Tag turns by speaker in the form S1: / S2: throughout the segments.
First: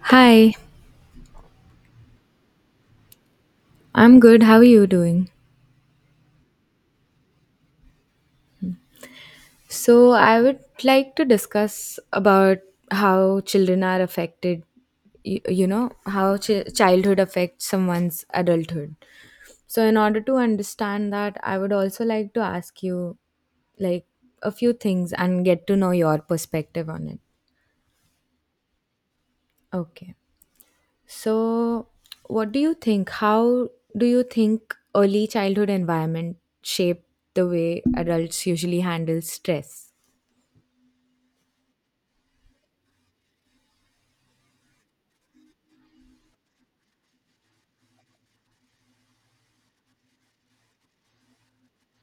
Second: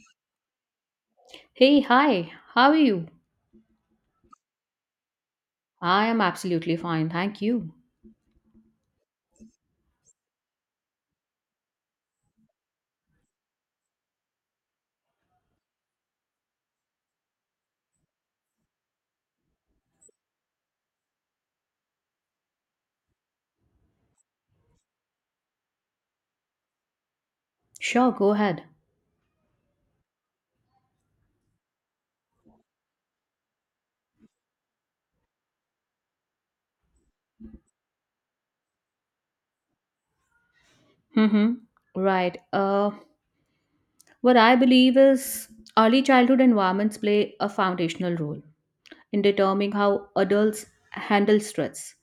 S1: Hi,
S2: Hey, hi, how are you?
S1: I'm good. How are you doing?
S2: I am absolutely fine, thank you.
S1: So, I would like to discuss about how children are affected, how childhood affects someone's adulthood. So, in order to understand that, I would also like to ask you like a few things and get to know your perspective on it.
S2: Sure, go ahead.
S1: Okay. So, what do you think? How do you think early childhood environment shape the way adults usually handle stress?
S2: Mm-hmm. Right. What I believe is early childhood environments play a foundational role in determining how adults handle stress.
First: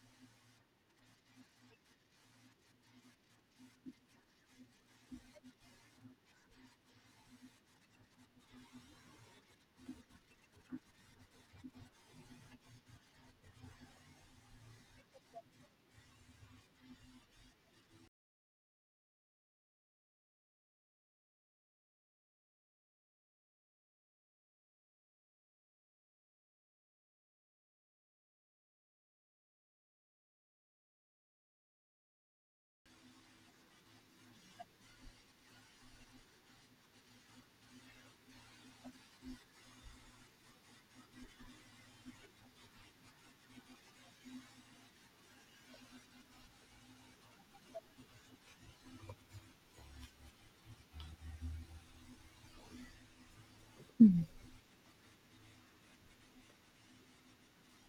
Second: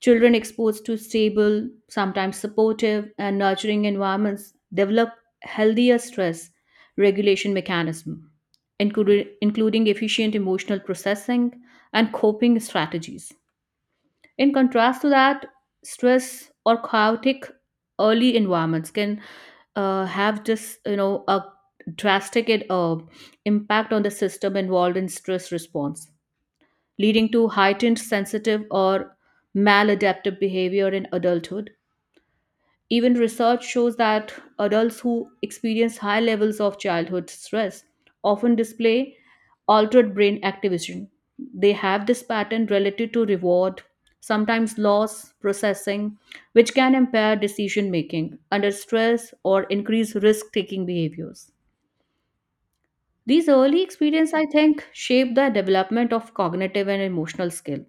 S2: Children exposed to stable, sometimes supportive, and nurturing environments develop healthier stress regulation mechanism, including efficient emotional processing and coping strategies. In contrast to that, stress or chaotic early environments can have just a drastic impact on the system involved in stress response, leading to heightened sensitive or maladaptive behavior in adulthood. Even research shows that adults who experience high levels of childhood stress often display altered brain activation. They have this pattern related to reward, sometimes loss processing, which can impair decision making under stress or increase risk taking behaviors. These early experiences, I think, shape the development of cognitive and emotional skill.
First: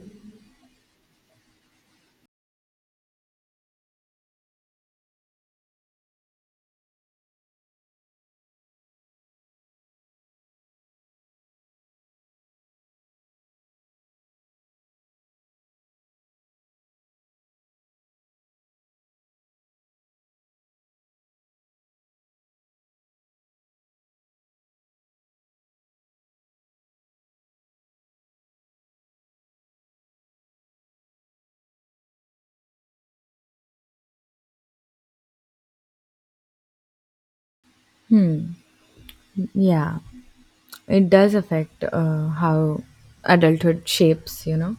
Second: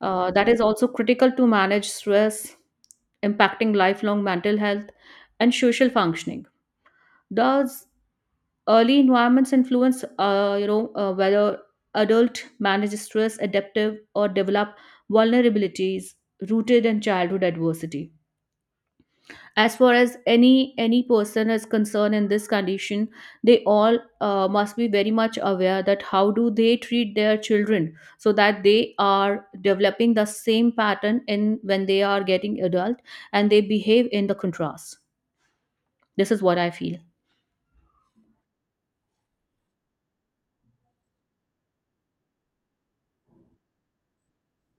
S2: That is also critical to manage stress, impacting lifelong mental health and social functioning. Thus, early environments influence, whether adult manage stress, adaptive, or develop vulnerabilities rooted in childhood adversity. As far as any person is concerned in this condition, they all must be very much aware that how do they treat their children so that they are developing the same pattern in when they are getting adult and they behave in the contrast. This is what I feel.
S1: Hmm. Yeah, it does affect how adulthood shapes.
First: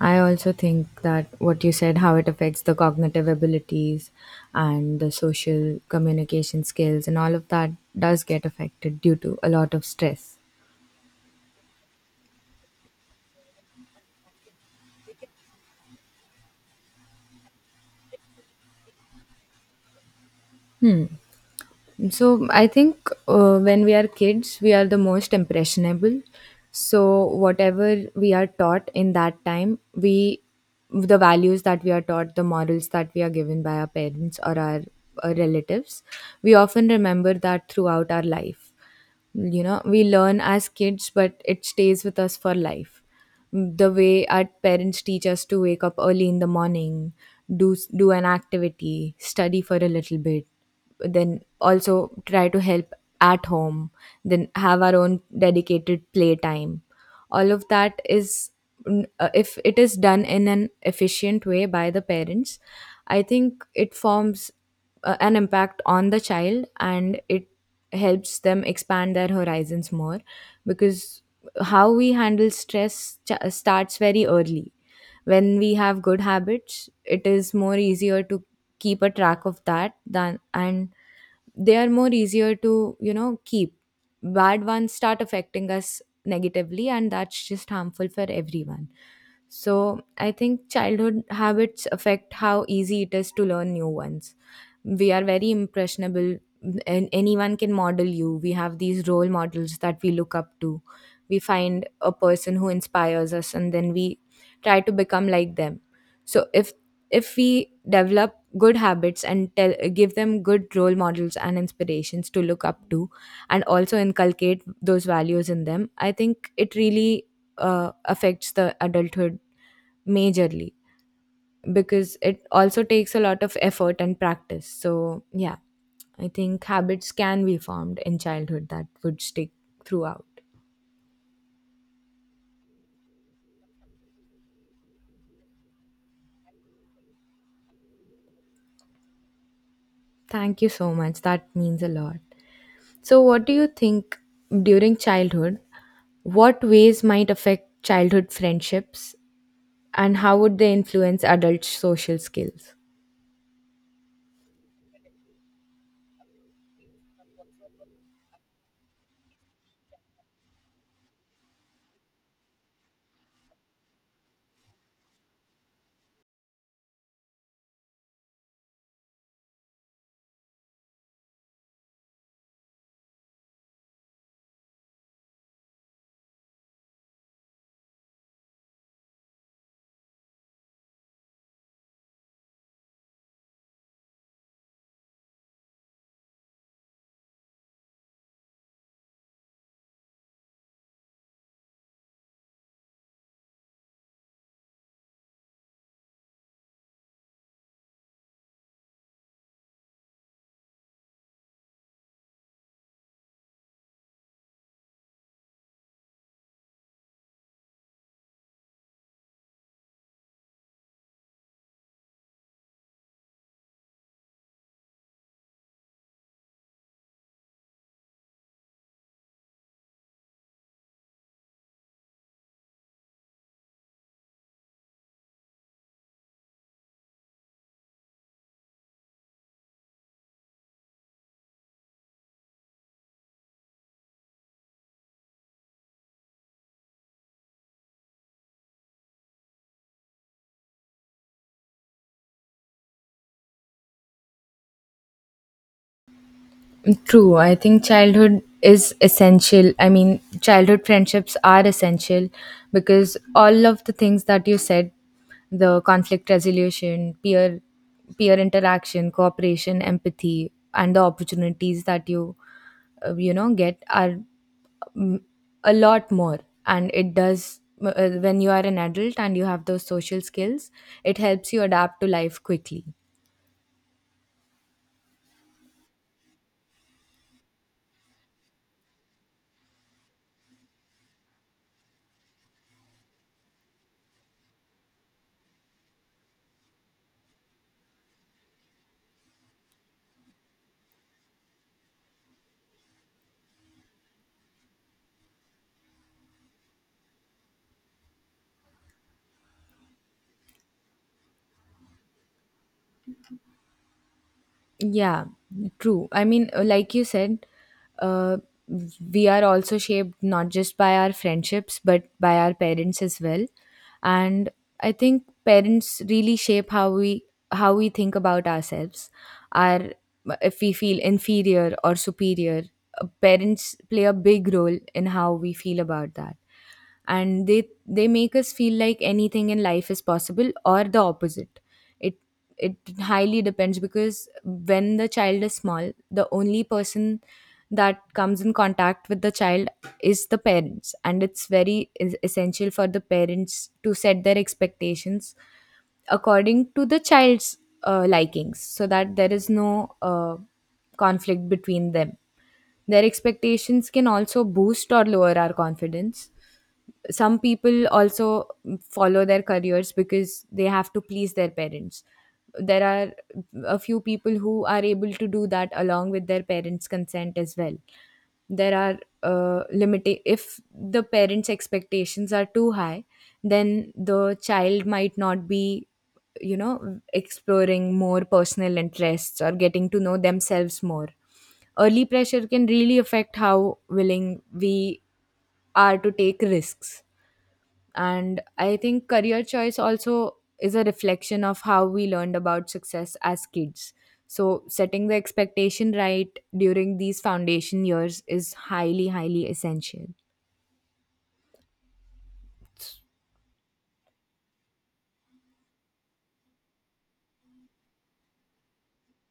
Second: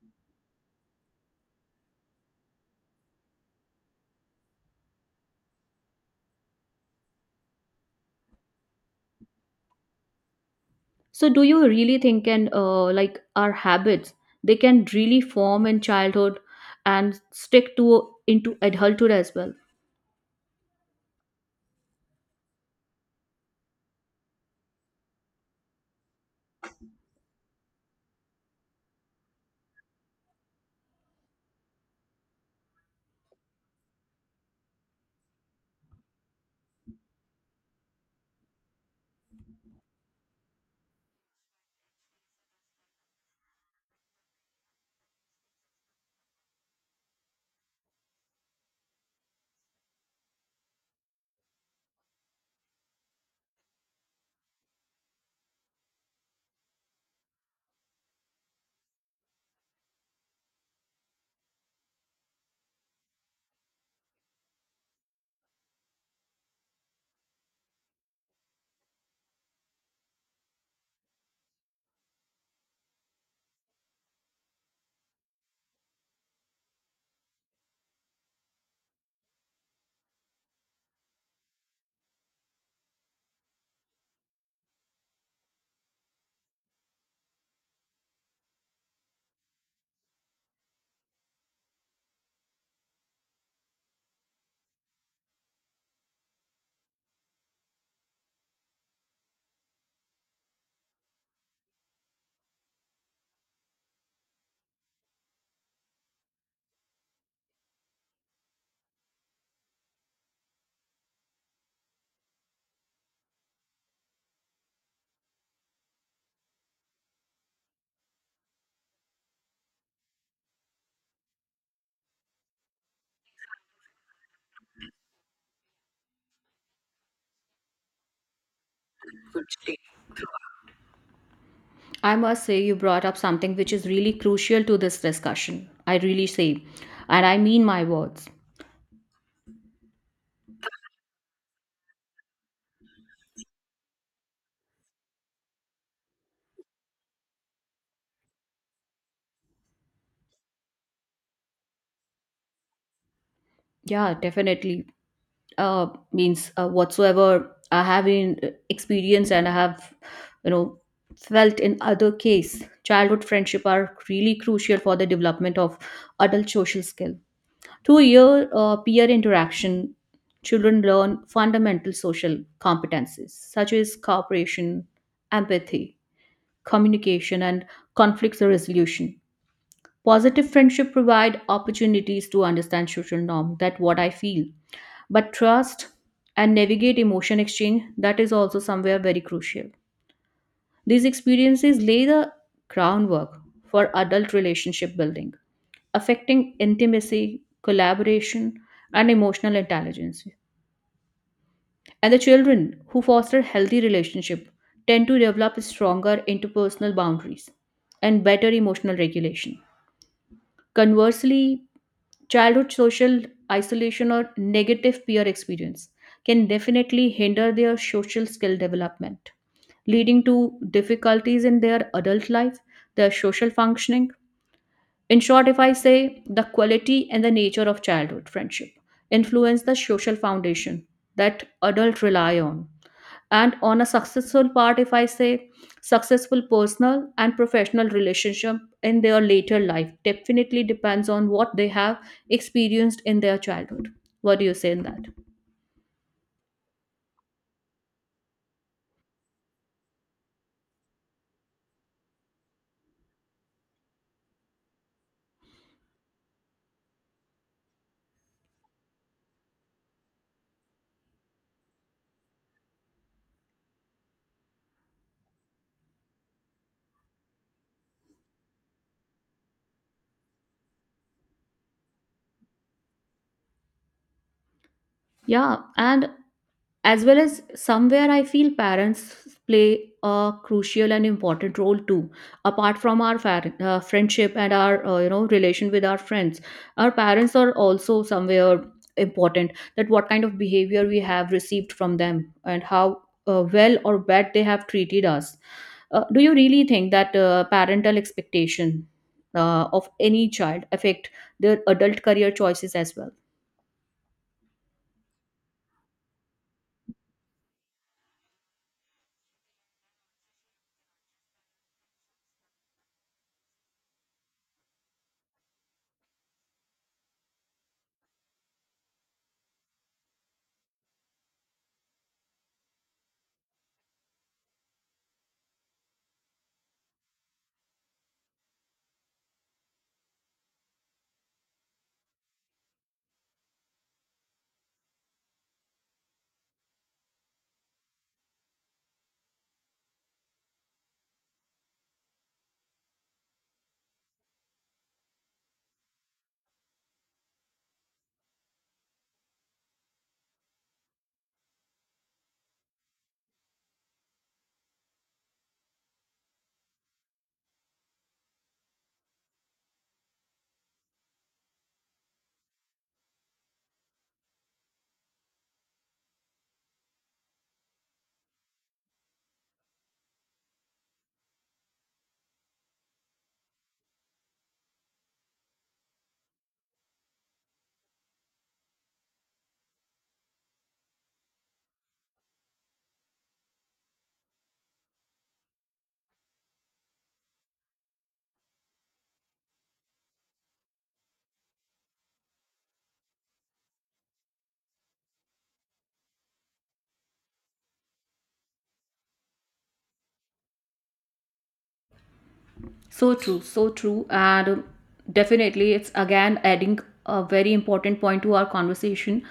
S1: I also think that what you said, how it affects the cognitive abilities and the social communication skills and all of that does get affected due to a lot of stress.
S2: So do you really think and like our habits, they can really form in childhood and stick to into adulthood as well?
S1: So I think when we are kids, we are the most impressionable. So whatever we are taught in that time, we the values that we are taught, the morals that we are given by our parents or our relatives, we often remember that throughout our life. We learn as kids, but it stays with us for life. The way our parents teach us to wake up early in the morning, do an activity, study for a little bit, then also try to help at home, then have our own dedicated playtime, all of that is if it is done in an efficient way by the parents. I think it forms an impact on the child, and it helps them expand their horizons more because how we handle stress starts very early. When we have good habits, it is more easier to keep a track of that than and they are more easier to keep. Bad ones start affecting us negatively, and that's just harmful for everyone. So I think childhood habits affect how easy it is to learn new ones. We are very impressionable, and anyone can model you. We have these role models that we look up to. We find a person who inspires us, and then we try to become like them. So if we develop good habits and tell give them good role models and inspirations to look up to, and also inculcate those values in them, I think it really affects the adulthood majorly because it also takes a lot of effort and practice. So, yeah, I think habits can be formed in childhood that would stick throughout.
S2: I must say you brought up something which is really crucial to this discussion. I really say and I mean my words.
S1: Thank you so much. That means a lot. So, what do you think during childhood? What ways might affect childhood friendships, and how would they influence adult social skills?
S2: Yeah, definitely. Uh, means whatsoever I have in experience and I have, you know, felt in other case, childhood friendship are really crucial for the development of adult social skill. Through year, peer interaction, children learn fundamental social competencies such as cooperation, empathy, communication, and conflict resolution. Positive friendship provide opportunities to understand social norm. That what I feel, but trust and navigate emotion exchange. That is also somewhere very crucial. These experiences lay the groundwork for adult relationship building, affecting intimacy, collaboration, and emotional intelligence. And the children who foster healthy relationship tend to develop stronger interpersonal boundaries and better emotional regulation. Conversely, childhood social isolation or negative peer experience can definitely hinder their social skill development, leading to difficulties in their adult life, their social functioning. In short, if I say, the quality and the nature of childhood friendship influence the social foundation that adults rely on, and on a successful part, if I say, successful personal and professional relationship in their later life definitely depends on what they have experienced in their childhood. What do you say in that?
S1: True. I think childhood is essential. I mean, childhood friendships are essential because all of the things that you said, the conflict resolution, peer interaction, cooperation, empathy, and the opportunities that you you know get are a lot more, and it does when you are an adult and you have those social skills, it helps you adapt to life quickly.
S2: Yeah, and as well as somewhere I feel parents play a crucial and important role too, apart from our friendship and our relation with our friends. Our parents are also somewhere important, that what kind of behavior we have received from them and how well or bad they have treated us. Do you really think that parental expectation of any child affect their adult career choices as well?
S1: Yeah, true. I mean, like you said, uh, we are also shaped not just by our friendships, but by our parents as well. And I think parents really shape how we think about ourselves. Our if we feel inferior or superior, parents play a big role in how we feel about that, and they make us feel like anything in life is possible or the opposite. It it highly depends because when the child is small, the only person that comes in contact with the child is the parents, and it's very essential for the parents to set their expectations according to the child's likings so that there is no conflict between them. Their expectations can also boost or lower our confidence. Some people also follow their careers because they have to please their parents. There are a few people who are able to do that along with their parents consent as well. There are limited, if the parents expectations are too high, then the child might not be exploring more personal interests or getting to know themselves more. Early pressure can really affect how willing we are to take risks, and I think career choice also is a reflection of how we learned about success as kids. So, setting the expectation right during these foundation years is highly, highly essential.
S2: So true, so true. And definitely, it's again adding a very important point to our conversation.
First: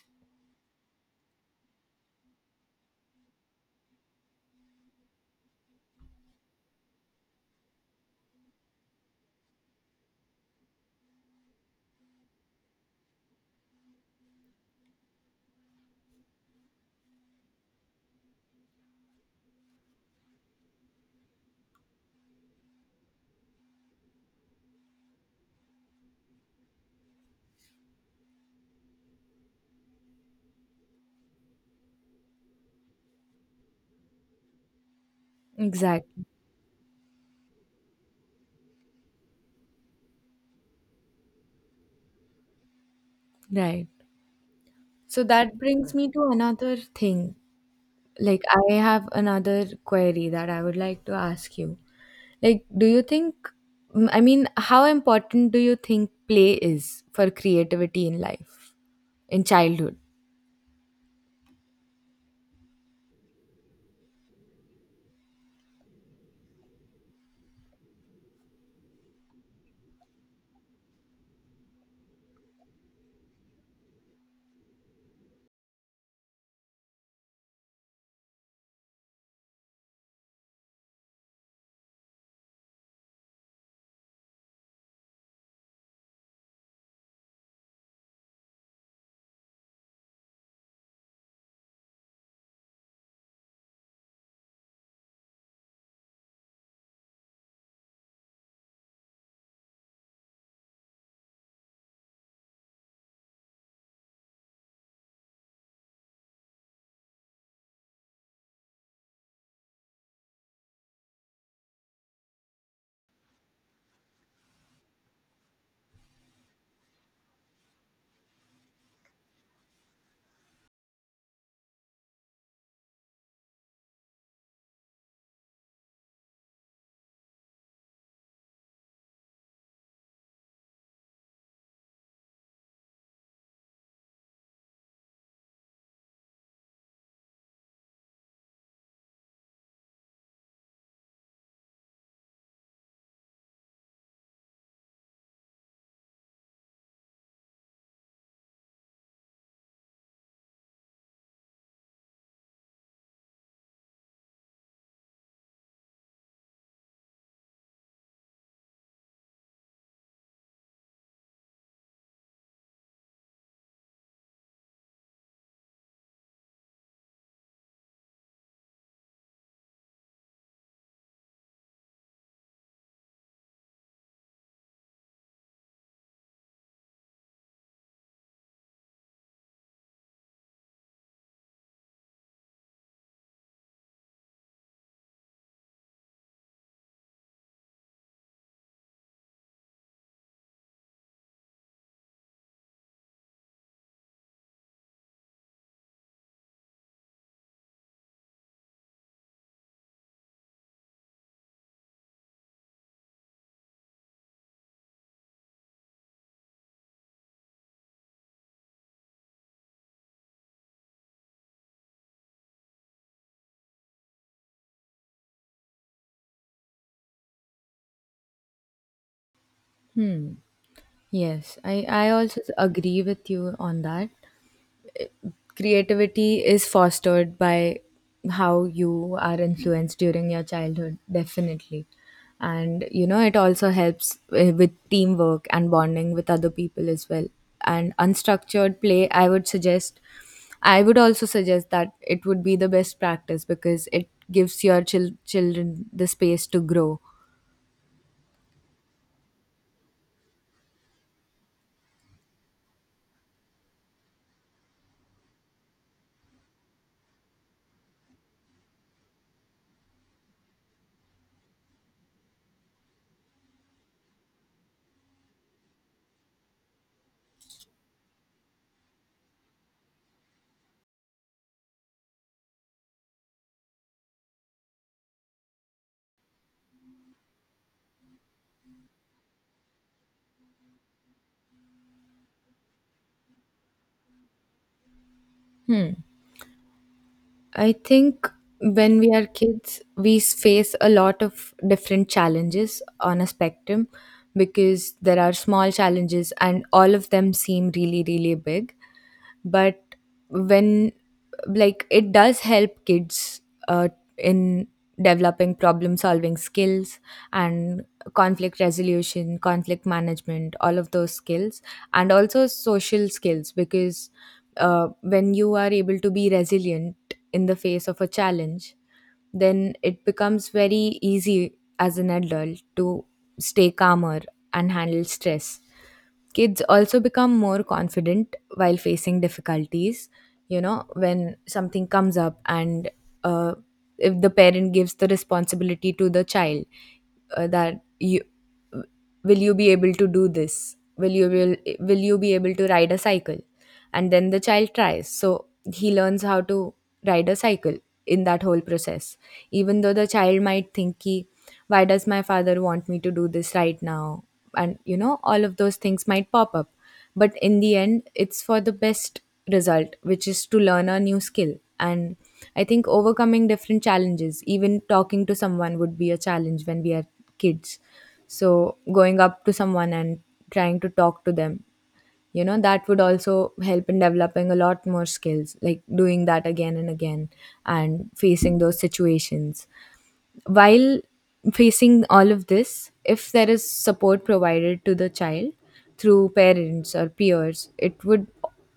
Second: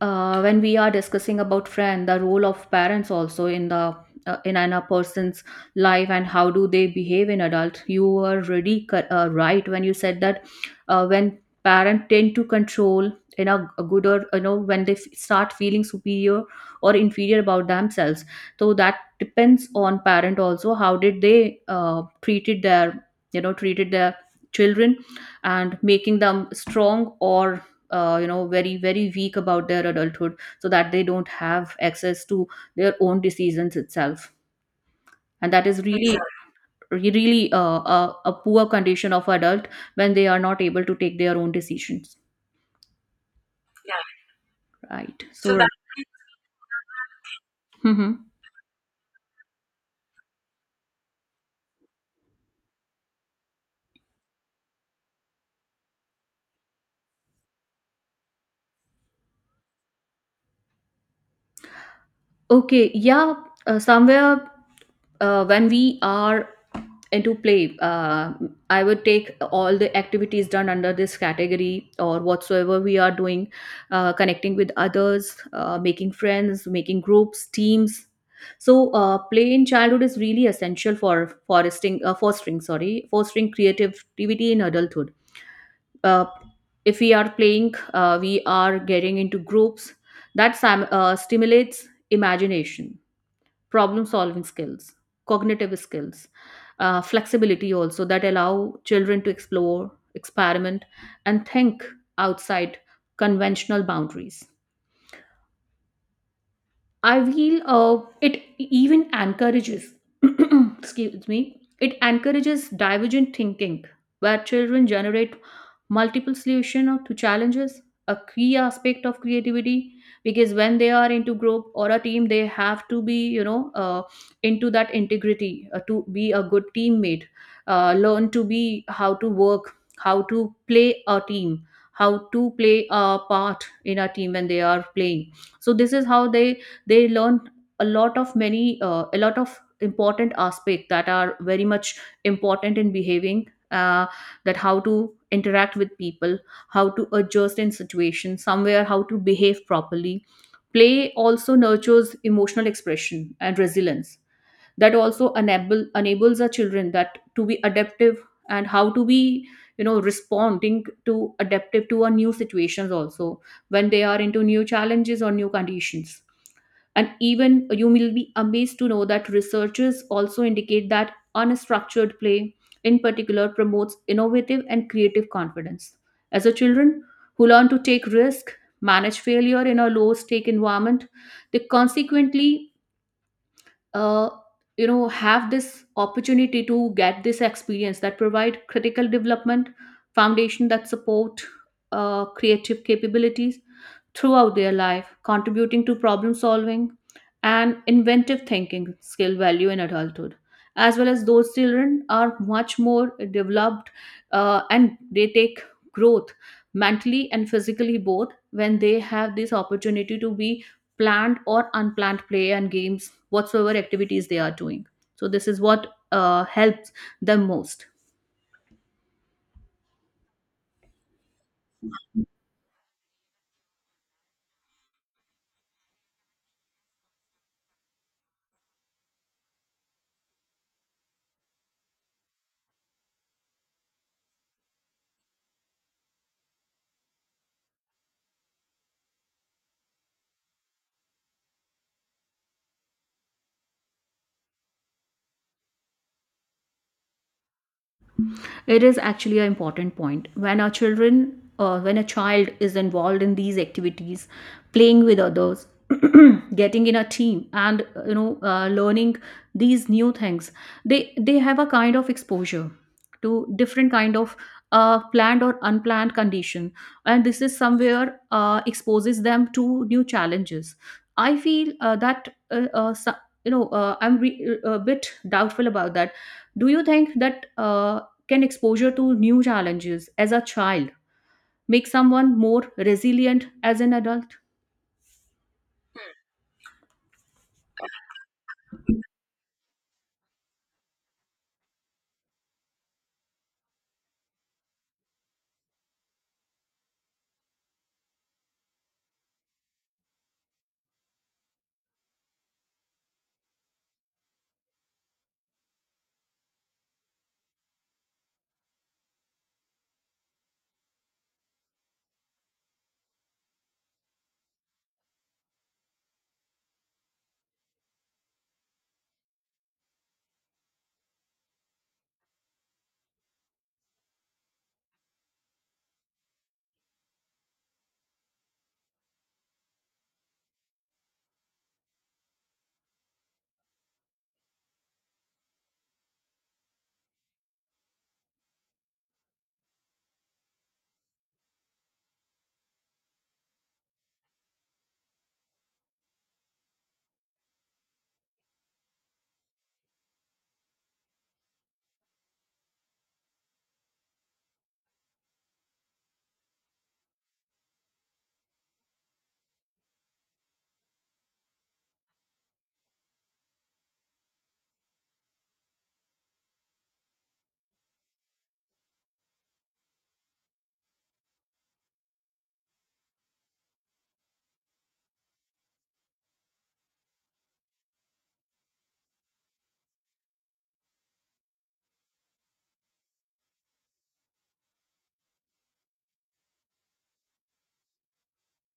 S2: When we are discussing about friend, the role of parents also in the in an- a person's life and how do they behave in adult. You were really right when you said that when parent tend to control in a good or you know when they start feeling superior or inferior about themselves, so that depends on parent also how did they treated their treated their children and making them strong or you know very very weak about their adulthood so that they don't have access to their own decisions itself. And that is really
S1: Exactly.
S2: really a poor condition of adult when they are not able to take their own decisions,
S1: Right. So,
S2: right? So so
S1: that
S2: that
S1: brings me to another thing.
S2: Mhm.
S1: Like, I have another query that I would like to ask you. Like, do you think, I mean, how important do you think play is for creativity in life, in childhood?
S2: Okay, yeah. Somewhere when we are into play, I would take all the activities done under this category or whatsoever we are doing, connecting with others, making friends, making groups, teams. So play in childhood is really essential for fostering fostering sorry fostering creativity in adulthood. Uh, if we are playing, we are getting into groups that stimulates imagination, problem solving skills, cognitive skills, flexibility also, that allow children to explore, experiment, and think outside conventional boundaries. I feel it even encourages, excuse me, it encourages divergent thinking, where children generate multiple solutions to challenges, a key aspect of creativity. Because when they are into group or a team, they have to be, you know, into that integrity to be a good teammate, learn to be how to work, how to play a team, how to play a part in a team when they are playing. So this is how they learn a lot of important aspect that are very much important in behaving, uh, that how to interact with people, how to adjust in situations, somewhere how to behave properly. Play also nurtures emotional expression and resilience, that also enables our children that to be adaptive and how to be, you know, responding to adaptive to our new situations also, when they are into new challenges or new conditions. And even you will be amazed to know that researchers also indicate that unstructured play, in particular, promotes innovative and creative confidence. As a children who learn to take risk, manage failure in a low stake environment, they consequently uh, you know have this opportunity to get this experience that provide critical development foundation that support creative capabilities throughout their life, contributing to problem solving and inventive thinking skill value in adulthood. As well as those children are much more developed and they take growth mentally and physically both when they have this opportunity to be planned or unplanned play and games, whatsoever activities they are doing. So this is what helps them most.
S1: Hmm. Yes, I also agree with you on that. Creativity is fostered by how you are influenced during your childhood, definitely. And, it also helps with teamwork and bonding with other people as well. And unstructured play, I would also suggest that it would be the best practice because it gives your children the space to grow.
S2: It is actually an important point, when our children, when a child is involved in these activities, playing with others, getting in a team and you know learning these new things, they they have a kind of exposure to different kind of planned or unplanned condition, and this is somewhere exposes them to new challenges. I feel you know I'm a bit doubtful about that. Do you think that can exposure to new challenges as a child make someone more resilient as an adult?
S1: Hmm. I think when we are kids, we face a lot of different challenges on a spectrum because there are small challenges and all of them seem really, really big. But when like it does help kids uh, in developing problem solving skills, and conflict resolution, conflict management, all of those skills, and also social skills because when you are able to be resilient in the face of a challenge, then it becomes very easy as an adult to stay calmer and handle stress. Kids also become more confident while facing difficulties, when something comes up, and uh, if the parent gives the responsibility to the child that you will you be able to do this will you be able to ride a cycle, and then the child tries, so he learns how to ride a cycle in that whole process. Even though the child might think, "Ki, why does my father want me to do this right now?" and all of those things might pop up, but in the end it's for the best result, which is to learn a new skill. And I think overcoming different challenges, even talking to someone would be a challenge when we are kids. So going up to someone and trying to talk to them, that would also help in developing a lot more skills, like doing that again and again and facing those situations. While facing all of this, if there is support provided to the child through parents or peers, it would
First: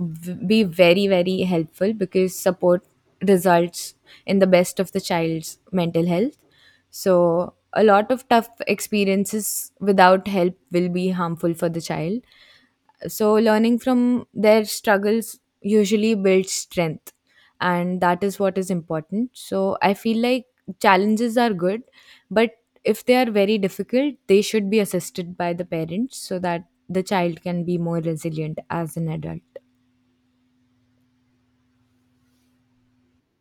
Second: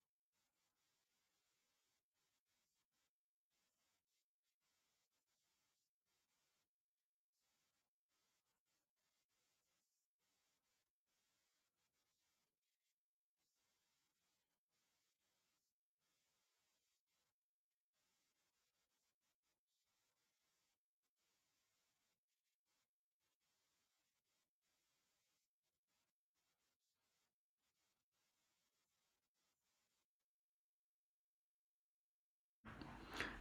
S1: be very, very helpful because support results in the best of the child's mental health. So, a lot of tough experiences without help will be harmful for the child. So, learning from their struggles usually builds strength, and that is what is important. So, I feel like challenges are good, but if they are very difficult, they should be assisted by the parents so that the child can be more resilient as an adult.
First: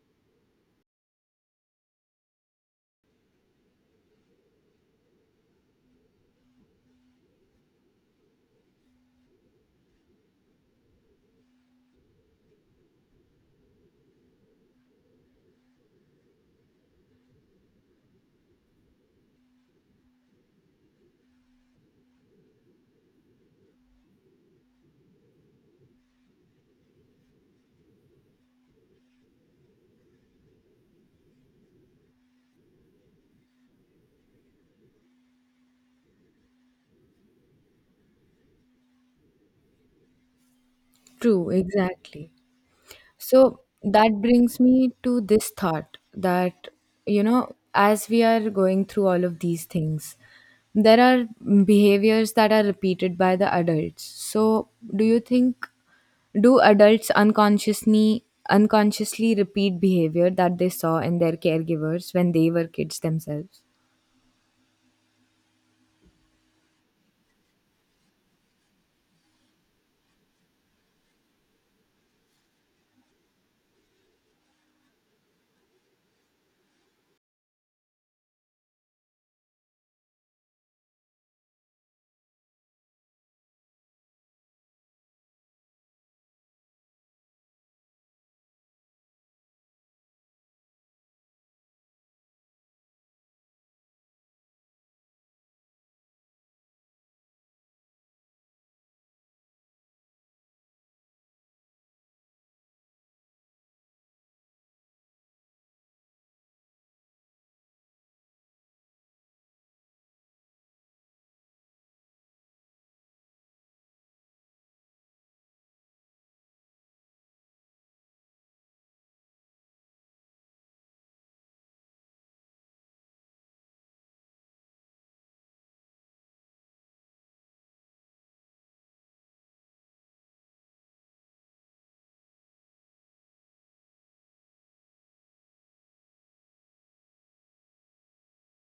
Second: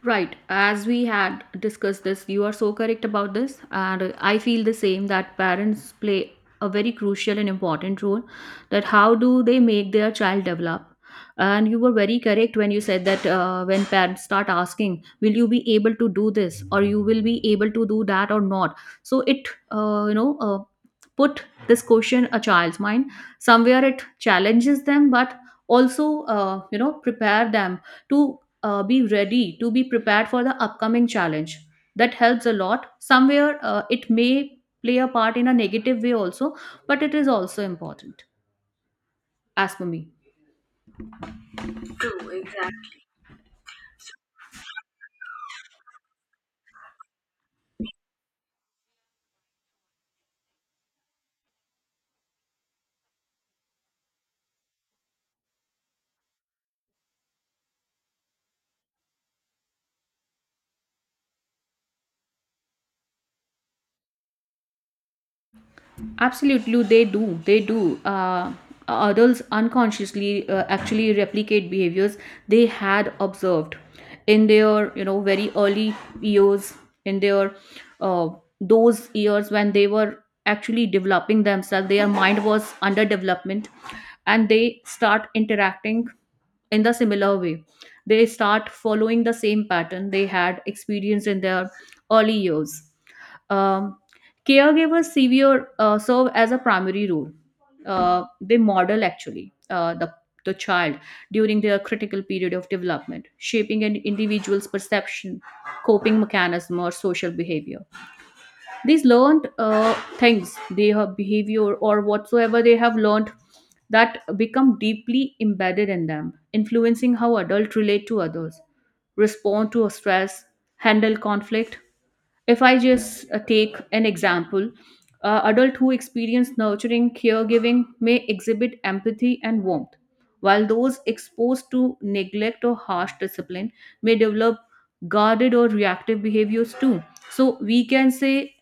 S2: Right, as we had discussed this, you are so correct about this, and I feel the same that parents play a very crucial and important role. That how do they make their child develop? And you were very correct when you said that when parents start asking, "Will you be able to do this, or you will be able to do that, or not?" So it, you know, put this question a child's mind. Somewhere it challenges them, but also, you know, prepare them to be ready to be prepared for the upcoming challenge, that helps a lot. Somewhere it may play a part in a negative way also, but it is also important, as for me.
S1: True, exactly. So that brings me to this thought that, as we are going through all of these things, there are behaviors that are repeated by the adults. So, do you think, do adults unconsciously repeat behavior that they saw in their caregivers when they were kids themselves?
S2: Absolutely, they do. They do. Adults unconsciously actually replicate behaviors they had observed in their, you know, very early years, in their uh, those years when they were actually developing themselves. Their mind was under development, and they start interacting in the similar way. They start following the same pattern they had experienced in their early years. Um, caregivers severe uh, serve as a primary role. They model actually the child during their critical period of development, shaping an individual's perception, coping mechanism, or social behavior. These learned things they have, behavior or whatsoever they have learned, that become deeply embedded in them, influencing how adults relate to others, respond to stress, handle conflict. If I just take an example, adult who experience nurturing caregiving may exhibit empathy and warmth, while those exposed to neglect or harsh discipline may develop guarded or reactive behaviors too. So we can say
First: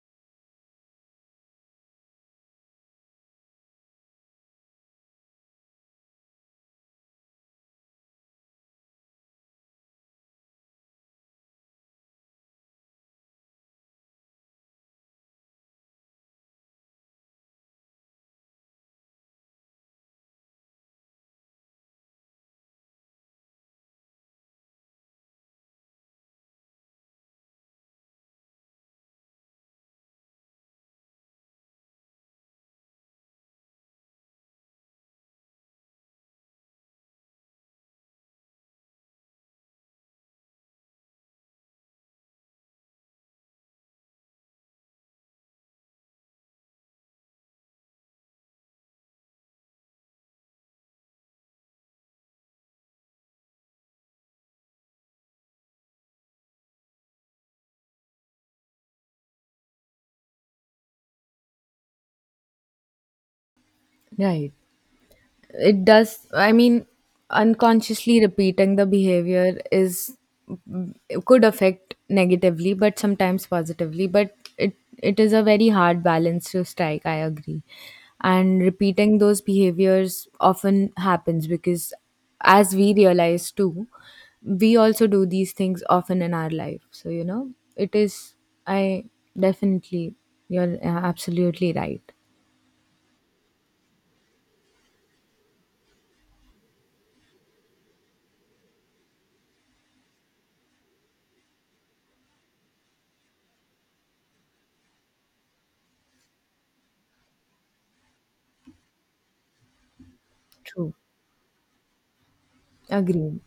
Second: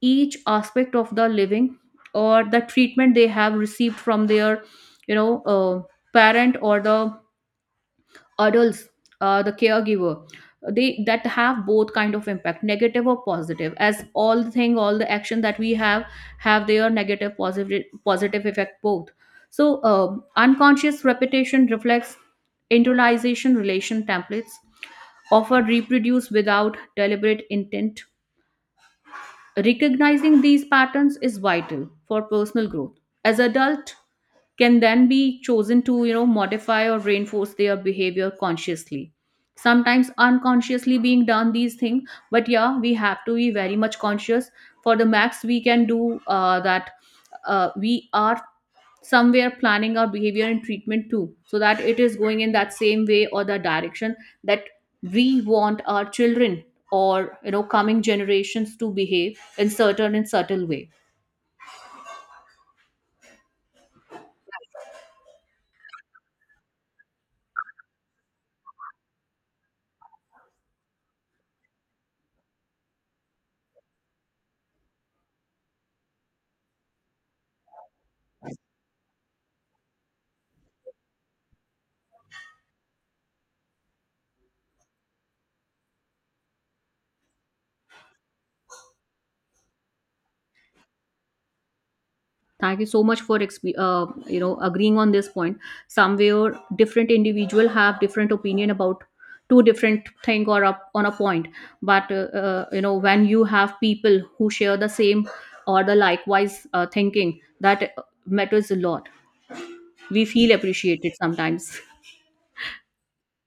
S2: each aspect of the living or the treatment they have received from their you know uh, parent or the adults, the caregiver, they that have both kind of impact, negative or positive, as all the thing, all the action that we have their negative, positive, positive effect both. So unconscious repetition reflects internalization relation templates, often reproduce without deliberate intent. Recognizing these patterns is vital for personal growth as adult, can then be chosen to modify or reinforce their behavior consciously. Sometimes unconsciously being done these things, but yeah, we have to be very much conscious for the max we can do, that we are somewhere planning our behavior and treatment too, so that it is going in that same way or the direction that we want our children or, you know, coming generations to behave in certain and subtle way.
S1: Right. It does. I mean, unconsciously repeating the behavior is it could affect negatively but sometimes positively. But it is a very hard balance to strike, I agree. And repeating those behaviors often happens because, as we realize too, we also do these things often in our life. So it is I definitely you're absolutely right.
S2: Thank you so much for agreeing on this point. Somewhere different individual have different opinion about two different thing or up on a point. But you know, when you have people who share the same or the likewise thinking, that matters a lot. We feel
S1: True.
S2: appreciated sometimes.
S1: Agreed.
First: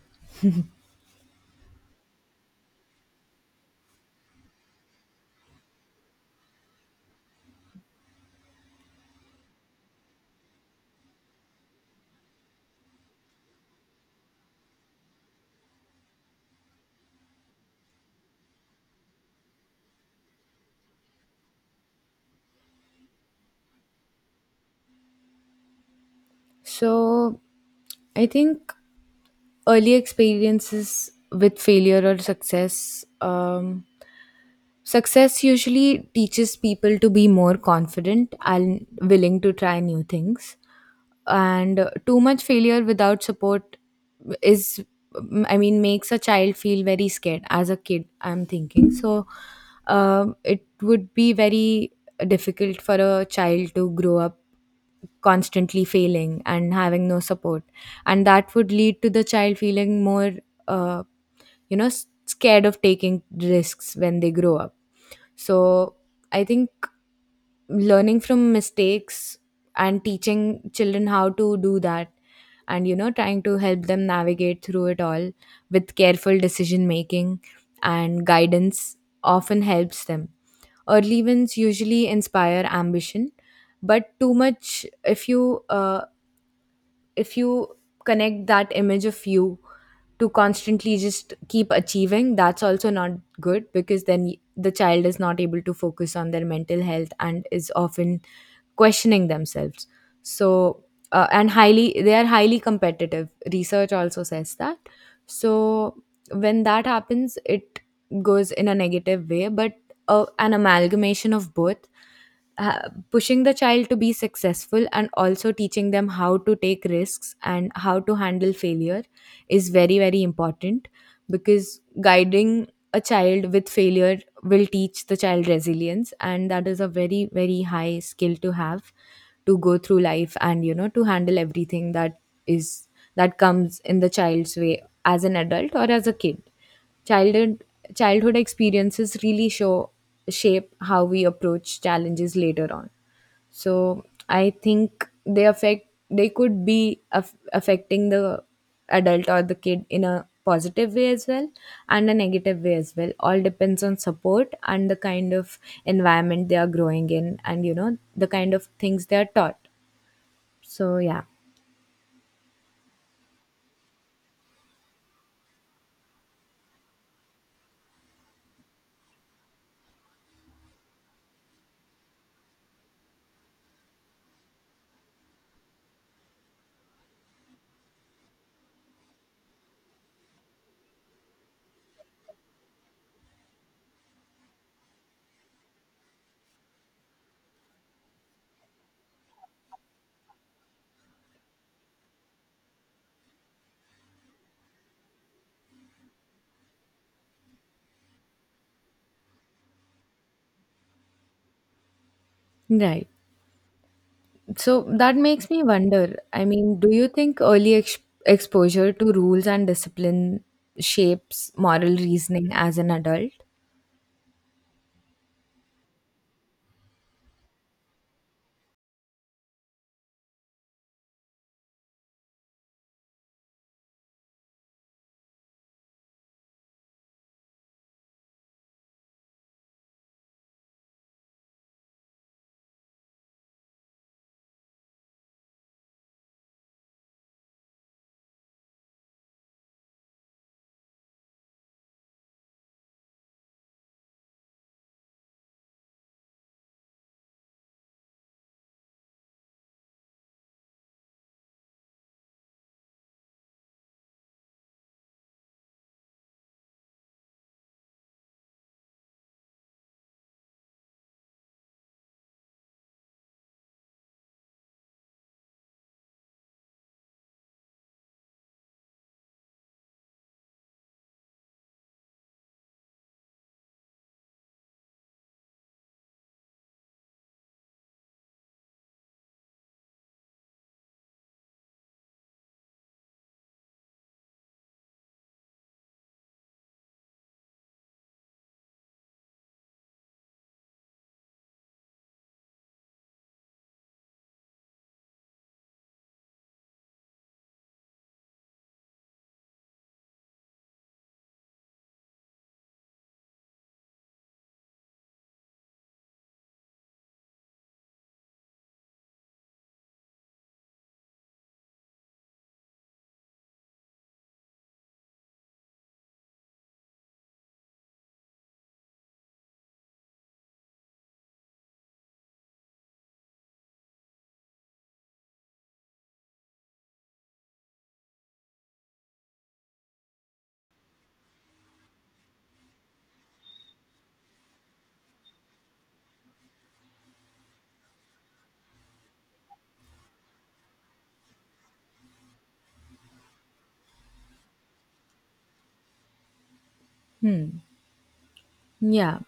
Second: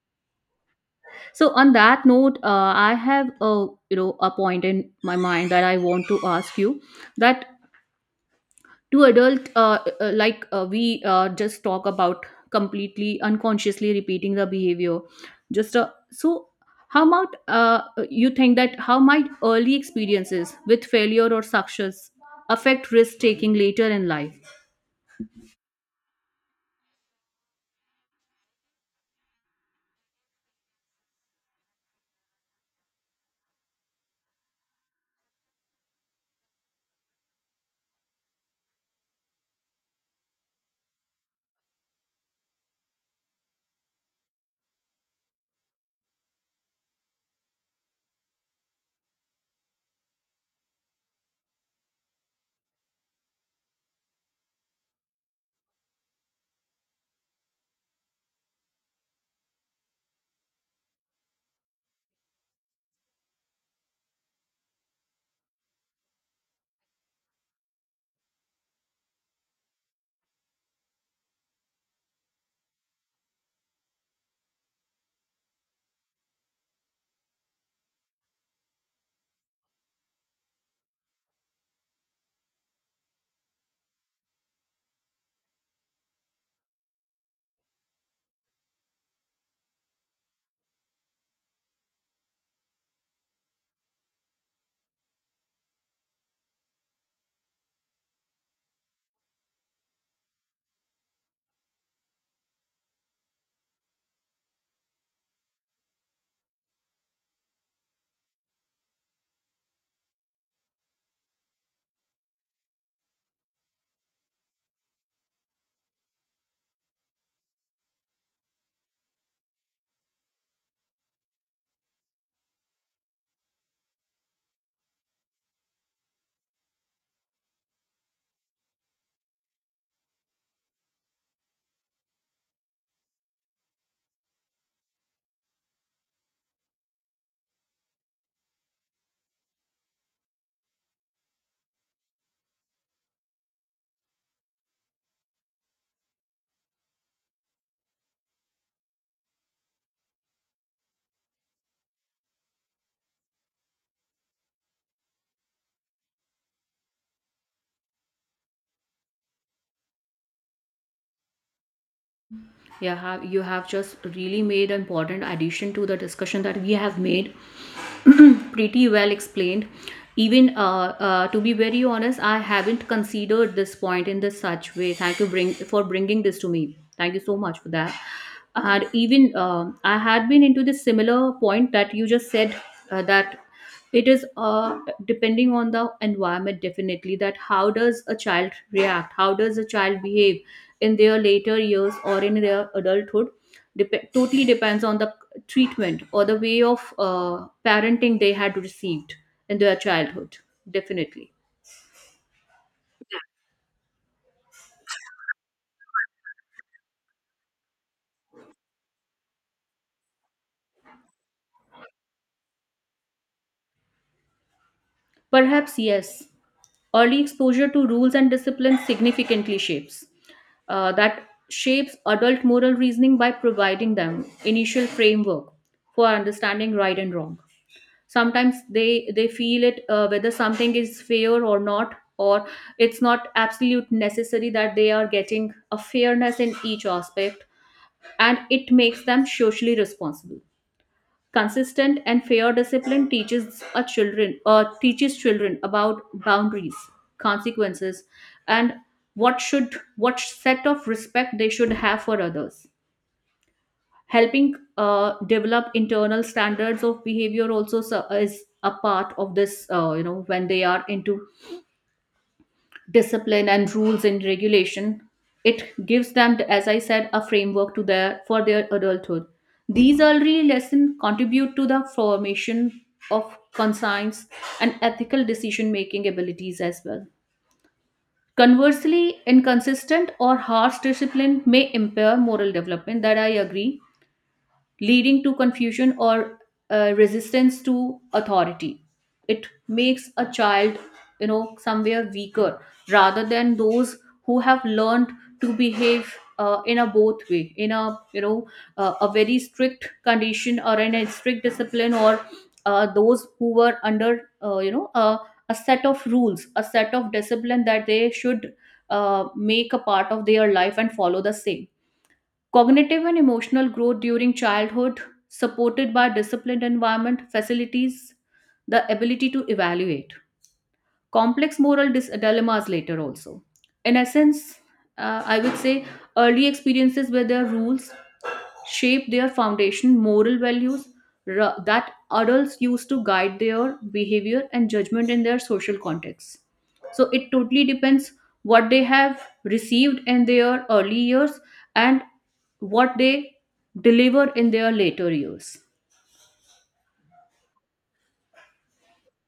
S2: So on that note, I have a, you know, a point in my mind that I want to ask you, that to adult, like, we just talk about completely unconsciously repeating the behavior, just so how about, you think that how might early experiences with failure or success affect risk taking later in life?
S1: So I think early experiences with failure or success, success usually teaches people to be more confident and willing to try new things. And too much failure without support is, I mean, makes a child feel very scared. As a kid, I'm thinking. So it would be very difficult for a child to grow up constantly failing and having no support. And that would lead to the child feeling more, uh, scared of taking risks when they grow up. So I think learning from mistakes and teaching children how to do that and trying to help them navigate through it all with careful decision making and guidance often helps them. Early wins usually inspire ambition, but too much, if you connect that image of you to constantly just keep achieving, that's also not good because then the child is not able to focus on their mental health and is often questioning themselves. So and highly they are highly competitive, research also says that. So when that happens, it goes in a negative way. But an amalgamation of both, ha- pushing the child to be successful and also teaching them how to take risks and how to handle failure, is very very important because guiding a child with failure will teach the child resilience, and that is a very very high skill to have to go through life, and to handle everything is that comes in the child's way as an adult or as a kid. Childhood childhood experiences really show shape how we approach challenges later on. So I think they could be affecting the adult or the kid in a positive way as well and a negative way as well. All depends on support and the kind of environment they are growing in, and the kind of things they are taught. So, yeah.
S2: You have just really made an important addition to the discussion that we have made. Pretty well explained. Even, to be very honest, I haven't considered this point in this such way. Thank you bring for bringing this to me. Thank you so much for that. And even I had been into this similar point that you just said, that it is, depending on the environment definitely, that how does a child react, how does a child behave in their later years or in their adulthood. Totally depends on the treatment or the way of parenting they had received in their childhood, definitely.
S1: Right. So that makes me wonder. I mean, do you think early ex exposure to rules and discipline shapes moral reasoning as an adult?
S2: Perhaps yes. Early exposure to rules and discipline significantly shapes, that shapes adult moral reasoning by providing them initial framework for understanding right and wrong. Sometimes they feel it, whether something is fair or not, or it's not absolute necessary that they are getting a fairness in each aspect. And it makes them socially responsible. Consistent and fair discipline teaches a children, teaches children about boundaries, consequences, and what should, what set of respect they should have for others. Helping develop internal standards of behavior also is a part of this, you know, when they are into discipline and rules and regulation, it gives them, as I said, a framework to their, for their adulthood. These early lessons contribute to the formation of conscience and ethical decision making abilities as well. Conversely, inconsistent or harsh discipline may impair moral development, that I agree, leading to confusion or, resistance to authority. It makes a child, you know, somewhere weaker rather than those who have learned to behave, in a both way, in a, you know, a very strict condition or in a strict discipline, or those who were under, you know, a set of rules, a set of discipline that they should, make a part of their life and follow the same. Cognitive and emotional growth during childhood, supported by disciplined environment, facilities the ability to evaluate complex dilemmas later also. In essence, I would say early experiences with their rules shape their foundation moral values that adults use to guide their behavior and judgment in their social contexts. So it totally depends what they have received in their early years and what they deliver in their later years.
S1: Yeah.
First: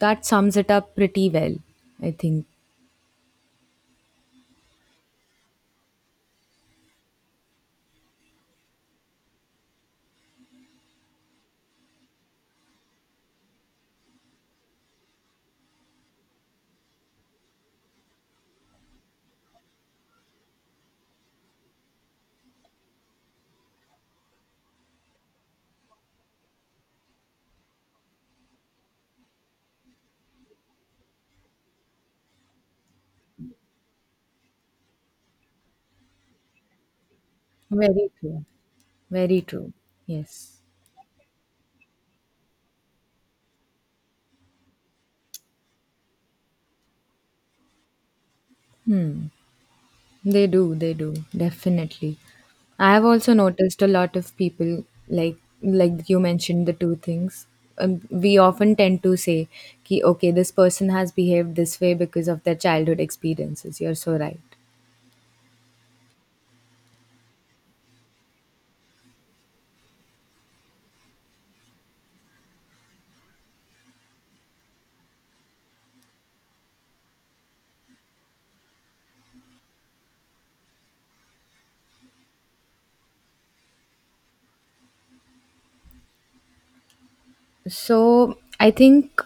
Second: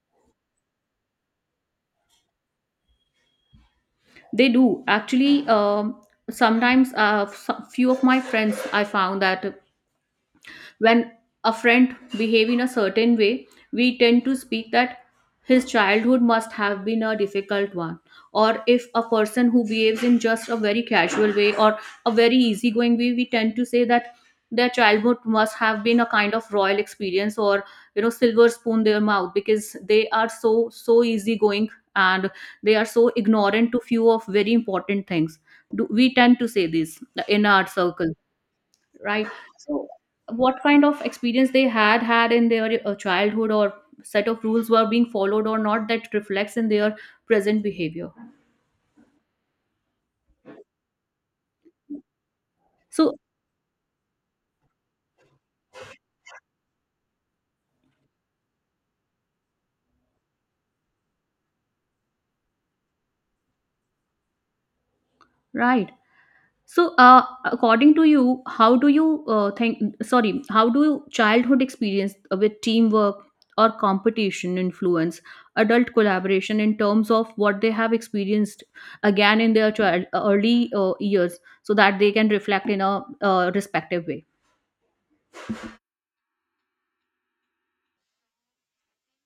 S1: That sums it up pretty well, I think.
S2: They do actually. Sometimes, some, few of my friends I found that when a friend behave in a certain way, we tend to speak that his childhood must have been a difficult one. Or if a person who behaves in just a very casual way or a very easygoing way, we tend to say that their childhood must have been a kind of royal experience, or you know, silver spoon their mouth, because they are so so easygoing and they are so ignorant to few of very important things. Do, we tend to say this in our circle,
S1: Very true.
S2: right?
S1: Very true. Yes.
S2: What kind of experience they had had in their childhood, or set of rules were being followed or not, that reflects in their present behavior.
S1: They do, definitely. I have
S2: So
S1: also noticed a lot of people, like like you mentioned the two things. We often tend to say, ki, okay, this person has behaved this way because of their childhood experiences. You're so right.
S2: right. So according to you, how do you think, sorry, how do childhood experience with teamwork or competition influence adult collaboration, in terms of what they have experienced again in their child early years, so that they can reflect in a respective way?
S1: So I think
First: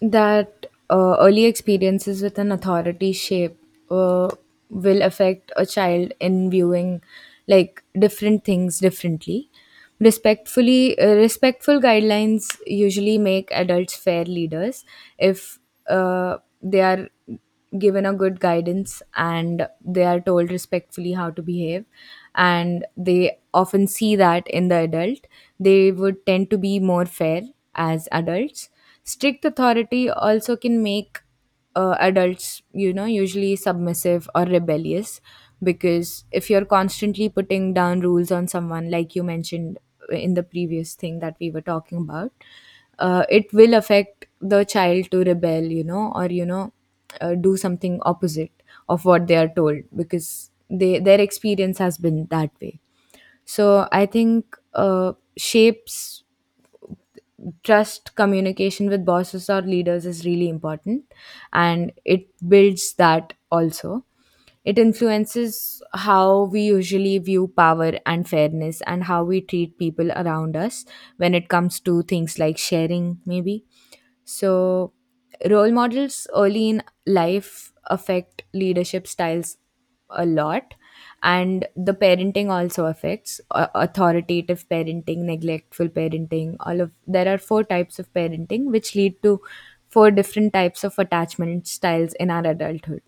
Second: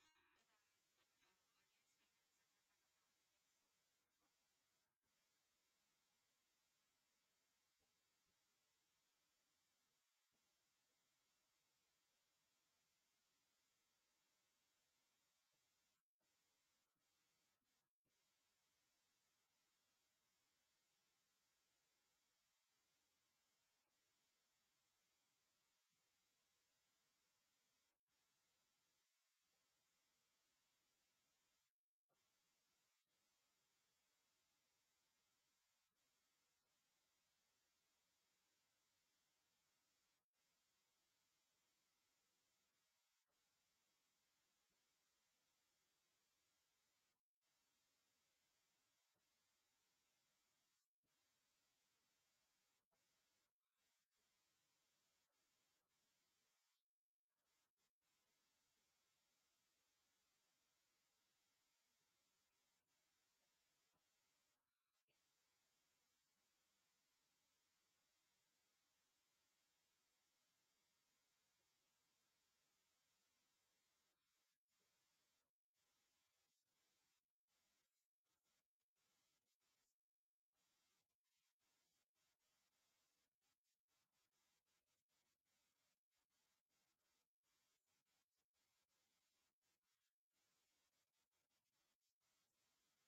S1: that early experiences with an authority shape uh, will affect a child in viewing like different things differently. Respectful guidelines usually make adults fair leaders if they are given a good guidance and they are told respectfully how to behave, and they often see that in the adult. They would tend to be more fair as adults. Strict authority also can make adults, usually submissive or rebellious because if you're constantly putting down rules on someone, like you mentioned in the previous thing that we were talking about, it will affect the child to rebel, or, do something opposite of what they are told because their experience has been that way. So I think shapes trust communication with bosses or leaders is really important, and it builds that also. It influences how we usually view power and fairness and how we treat people around us when it comes to things like sharing maybe. So, role models early in life affect leadership styles a lot, and the parenting also affects authoritative parenting, neglectful parenting. All of there are 4 types of parenting which lead to 4 different types of attachment styles in our adulthood.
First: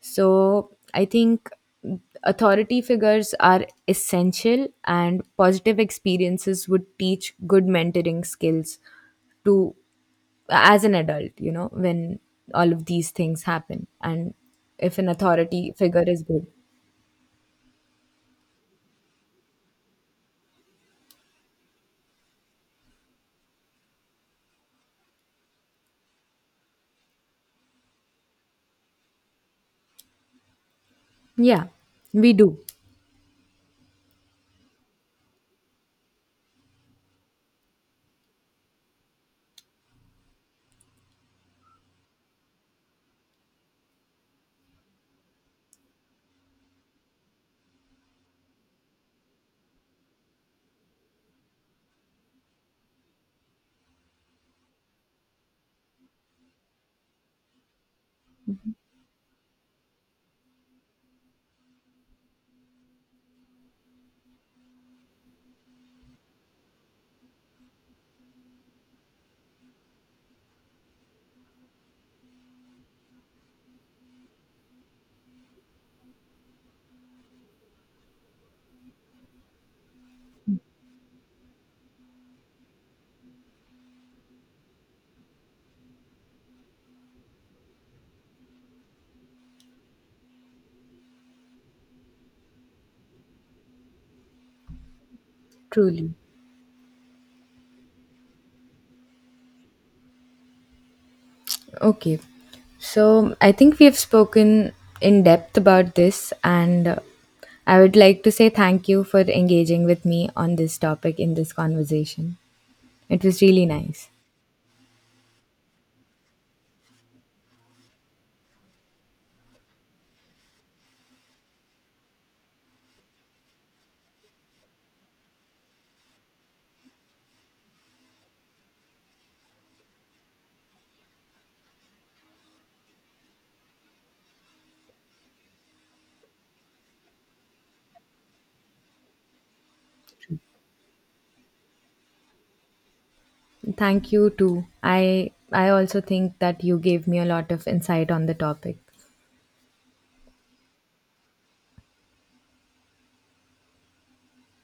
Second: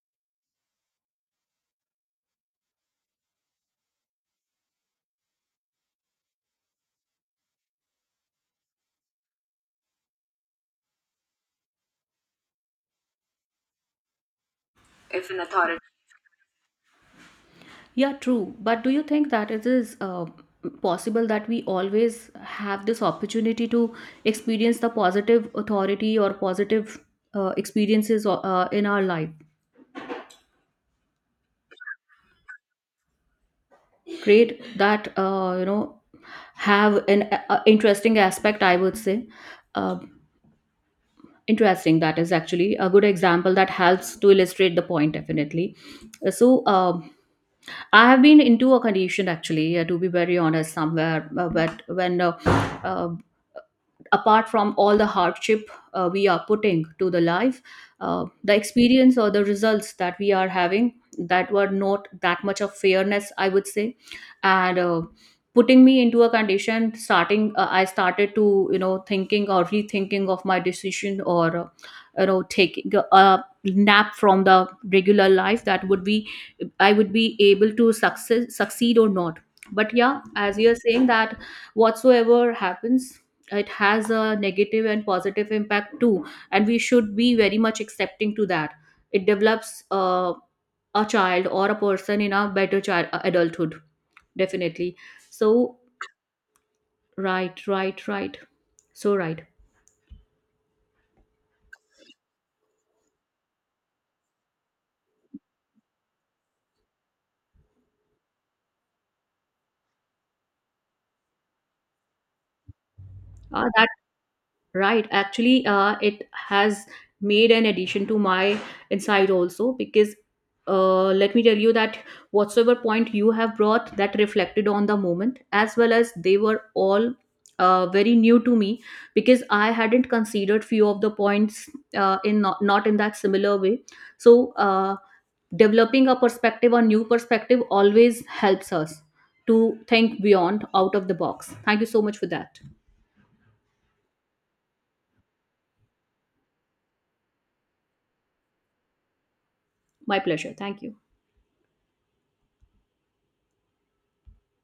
S1: So, I think authority figures are essential, and positive experiences would teach good mentoring skills to as an adult, when all of these things happen and if an authority figure is good.
S2: Yeah, true. But do you think that it is possible that we always have this opportunity to experience the positive authority or positive experiences in our life?
S1: Yeah, we do,
S2: Great, that, you know, have an interesting aspect, I would say, uh, interesting. That is actually a good example that helps to illustrate the point. Definitely. So I have been into a condition actually, to be very honest, somewhere, but when. Uh, apart from all the hardship, we are putting to the life, the experience or the results that we are having, that were not that much of fairness, I would say. And putting me into a condition, starting I started to, you know, thinking or rethinking of my decision, or you know, taking a nap from the regular life, that would be, I would be able to success succeed or not. But yeah, as you're saying that whatsoever happens, it has a negative and positive impact too, and we should be very much accepting to that. It develops a child or a person in a better child adulthood, definitely. So
S1: truly.
S2: right, right, right, so right.
S1: Okay. So I think we have spoken in depth about this, and I would like to say thank you for engaging with me on this topic in this conversation. It was really
S2: That
S1: nice.
S2: Right. Actually, it has made an addition to my insight also, because let me tell you that whatsoever point you have brought, that reflected on the moment as well, as they were all very new to me, because I hadn't considered few of the points, in not, not in that similar way. So developing a perspective or new perspective always helps us to think beyond out of the box. Thank you so much for that.
S1: Thank you too. I also think that you gave me a lot of insight on the topic.
S2: My pleasure. Thank you.